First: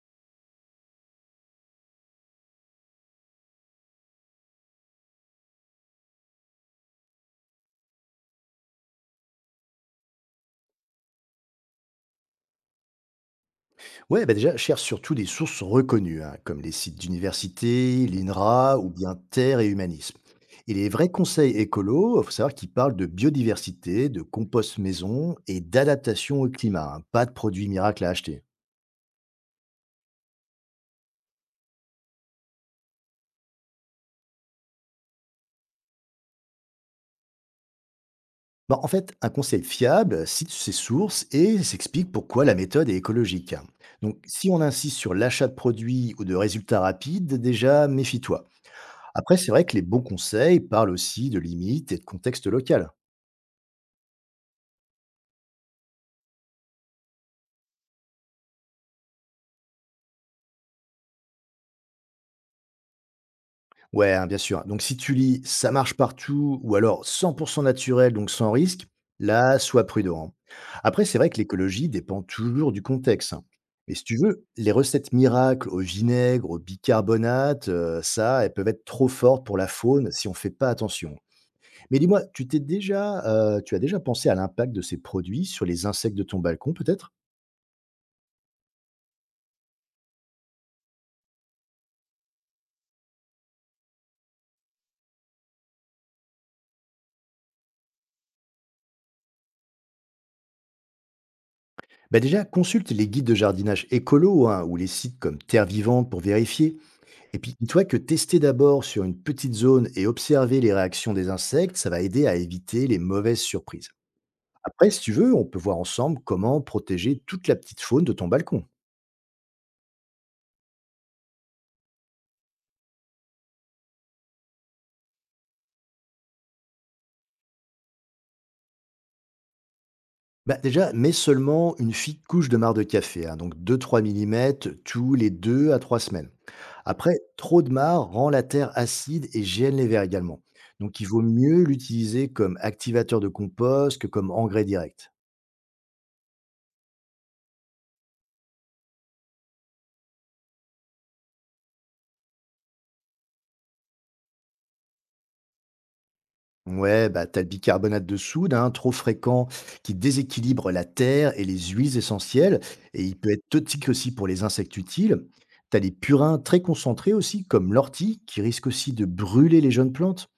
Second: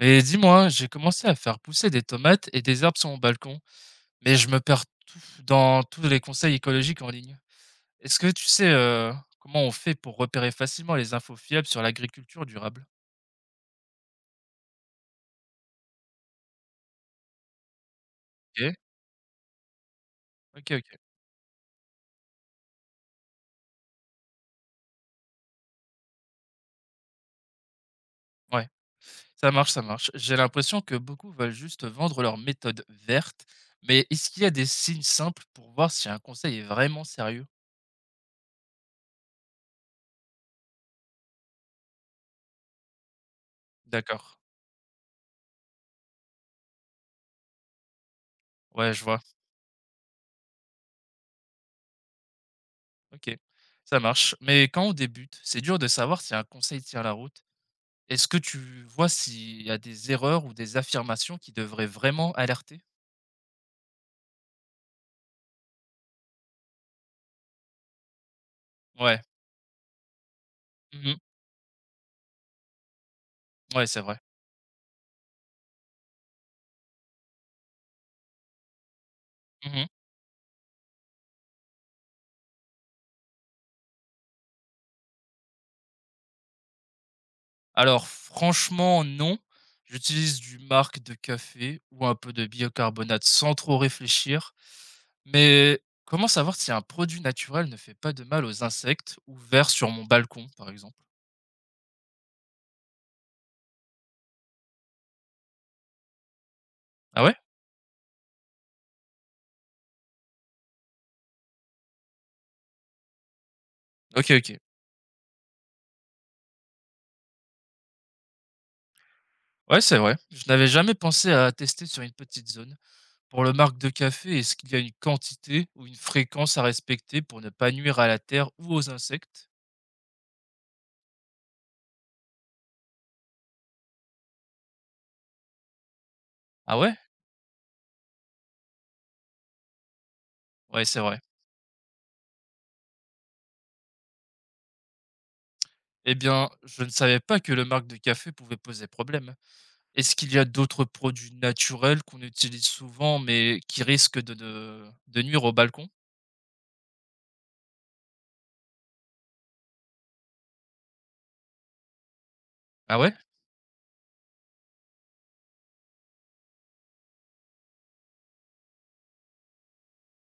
Et dis-moi, j'ai commencé à faire pousser des tomates et des herbes sur mon balcon, mais je me perds tout dans tous les conseils écologiques en ligne. Est-ce que tu sais comment on fait pour repérer facilement les infos fiables sur l'agriculture durable? Ouais, bah, déjà, cherche surtout des sources reconnues, hein, comme les sites d'université, Ok, l'INRA ou bien Terre et Humanisme. ok, Et les ok. vrais conseils écolos, il faut savoir qu'ils parlent de biodiversité, de compost maison et d'adaptation au climat, hein, pas de produits miracles à acheter. Ouais, ça marche, ça marche. J'ai l'impression que beaucoup veulent juste vendre leur méthode verte, mais est-ce qu'il y a des signes simples pour voir si un conseil est vraiment sérieux? Bon, en fait, un conseil fiable cite ses sources et s'explique pourquoi la méthode est écologique, hein. Donc, D'accord. si on insiste sur l'achat de produits ou de résultats rapides, déjà, méfie-toi. Ouais, je vois. Après, c'est vrai que les bons conseils parlent aussi de limites et de contexte local. Ok, ça marche. Mais quand on débute, c'est dur de savoir si un conseil tient la route. Est-ce que tu vois s'il y a des erreurs ou des affirmations qui devraient vraiment alerter? Ouais, hein, bien sûr. Donc si tu lis «Ça marche partout» ou alors «100 naturel, donc sans risque», Ouais. là, sois prudent, hein. Après, Mmh. c'est vrai que l'écologie dépend toujours du contexte, hein. Ouais, Mais c'est si tu vrai. veux, les recettes miracles au vinaigre, au bicarbonate, ça, elles peuvent être trop fortes pour la Mmh. faune si on ne fait pas attention. Mais dis-moi, tu as déjà pensé à l'impact de ces produits sur les insectes de ton balcon, peut-être? Alors franchement, non. J'utilise du marc de café ou un peu de biocarbonate sans trop réfléchir. Mais comment savoir si un produit naturel ne fait pas de mal aux insectes ou vers sur mon balcon, par exemple? Bah déjà, consulte les guides de jardinage écolo hein, ou les sites comme Terre Vivante pour vérifier. Ah ouais? Et puis dis-toi que tester d'abord sur une petite zone et observer les réactions des insectes, ça va aider à éviter les mauvaises surprises. OK, OK. Après, si tu veux, on peut voir ensemble comment protéger toute la petite faune de ton balcon. Ouais, c'est vrai. Je n'avais jamais pensé à tester sur une petite zone. Pour le marque de café, est-ce qu'il y a une quantité ou une fréquence à respecter pour ne pas nuire à la terre ou aux insectes? Bah déjà, mets seulement une fine couche de marc de café, hein, donc 2-3 mm, tous les 2 à 3 semaines. Ah ouais? Après, trop de marc rend la terre acide et gêne les vers également. Ouais, Donc c'est il vrai. vaut mieux l'utiliser comme activateur de compost que comme engrais direct. Eh bien, je ne savais pas que le marque de café pouvait poser problème. Est-ce qu'il y a d'autres produits naturels qu'on utilise souvent mais qui risquent de nuire au balcon? Ouais, bah, t'as le bicarbonate de soude, hein, trop fréquent, qui déséquilibre la terre et les huiles essentielles, Ah et ouais? il peut être toxique aussi pour les insectes utiles. T'as les purins très concentrés aussi, comme l'ortie, qui risque aussi de brûler les jeunes plantes.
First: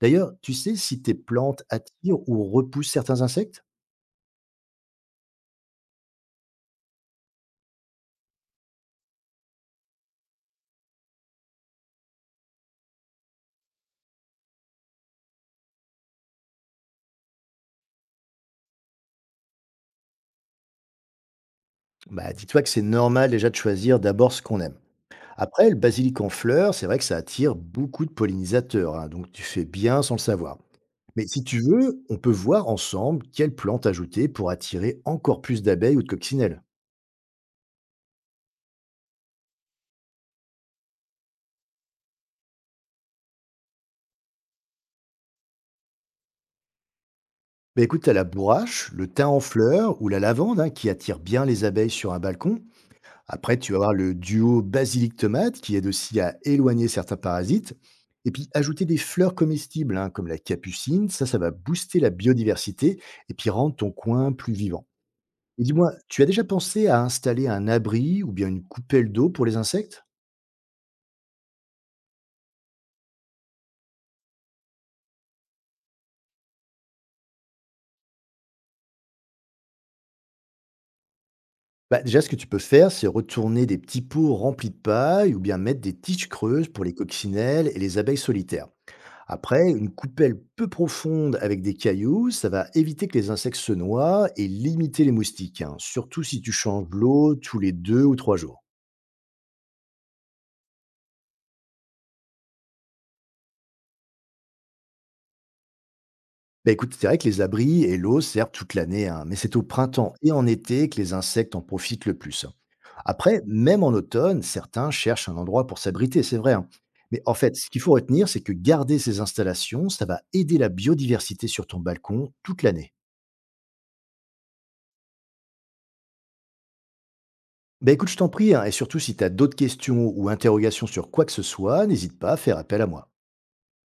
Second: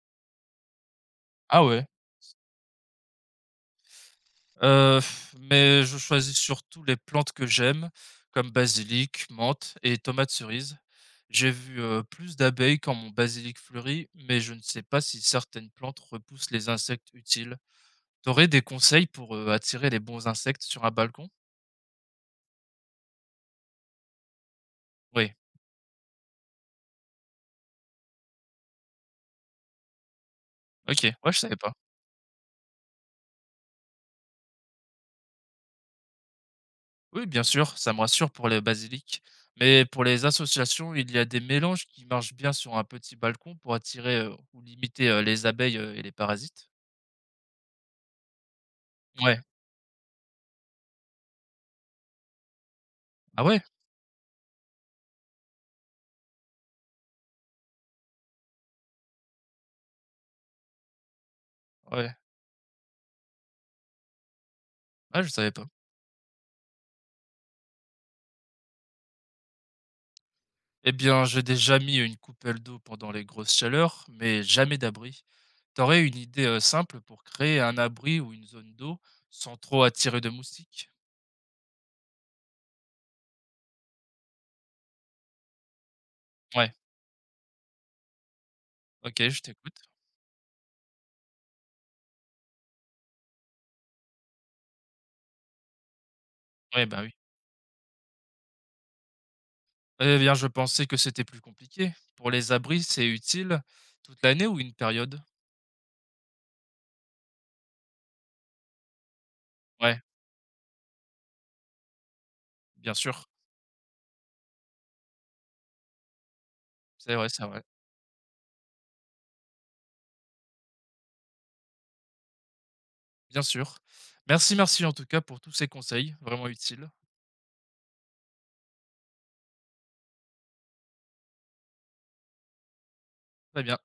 D'ailleurs, tu sais si tes plantes Ah ouais. attirent ou repoussent certains insectes? Heu, mais je choisis surtout les plantes que j'aime, comme basilic, menthe et tomates cerises. J'ai vu, plus d'abeilles quand mon basilic fleurit, mais je ne sais pas si certaines plantes repoussent les insectes utiles. T'aurais des conseils pour, attirer les bons insectes sur un balcon? Bah, dis-toi que c'est normal déjà de choisir d'abord ce qu'on aime. Oui, Après, le basilic en fleurs, c'est vrai que ça attire beaucoup de pollinisateurs, hein, donc tu fais bien sans le savoir. OK, Mais ouais, je si savais tu pas. veux, on peut voir ensemble quelles plantes ajouter pour attirer encore plus d'abeilles ou de coccinelles. Oui, bien sûr, ça me rassure pour le basilic, mais pour les associations, il y a des mélanges qui marchent bien sur un petit balcon pour attirer, ou limiter, les abeilles, et les parasites? Bah écoute, t'as la bourrache, le thym Ouais. en fleurs ou la lavande hein, qui attire bien les abeilles sur un balcon. Ah Après, ouais? tu vas avoir le duo basilic-tomate qui aide aussi à éloigner certains parasites. Et puis, ajouter des fleurs comestibles hein, comme la capucine, ça va booster la Ouais. biodiversité et puis rendre ton coin plus vivant. Ah, je savais Et pas. dis-moi, tu as déjà pensé à installer un abri ou bien une coupelle d'eau pour les insectes. Eh bien, j'ai déjà mis une coupelle d'eau pendant les grosses chaleurs, mais jamais d'abri. T'aurais une idée simple pour créer un abri ou une zone d'eau sans trop attirer de moustiques? Bah, déjà, ce que tu peux faire, c'est retourner des petits pots remplis de paille ou bien mettre des tiges creuses Ouais, pour les coccinelles et les abeilles solitaires. ok, je Après, t'écoute. une coupelle peu profonde avec des cailloux, ça va éviter que les insectes se noient et limiter les moustiques, hein, surtout si tu Ouais, changes bah oui. l'eau tous les deux ou trois jours. Eh bien, je pensais que c'était plus compliqué. Pour les abris, c'est utile toute l'année ou une période? Bah écoute, c'est vrai que les abris et l'eau servent toute l'année, hein, mais c'est au Ouais, printemps et en été que les insectes en profitent le plus, hein. bien sûr. Après, même en automne, certains cherchent un endroit pour s'abriter, c'est vrai, hein. C'est Mais vrai, en c'est fait, vrai. ce qu'il faut retenir, c'est que garder ces installations, ça va aider la biodiversité sur ton balcon toute l'année. Bien sûr. Merci, merci en tout cas pour tous ces conseils, vraiment utiles. Bah écoute, je t'en prie, hein, et surtout si tu as d'autres questions ou interrogations sur quoi que ce soit, n'hésite pas à faire appel à moi. Très bien.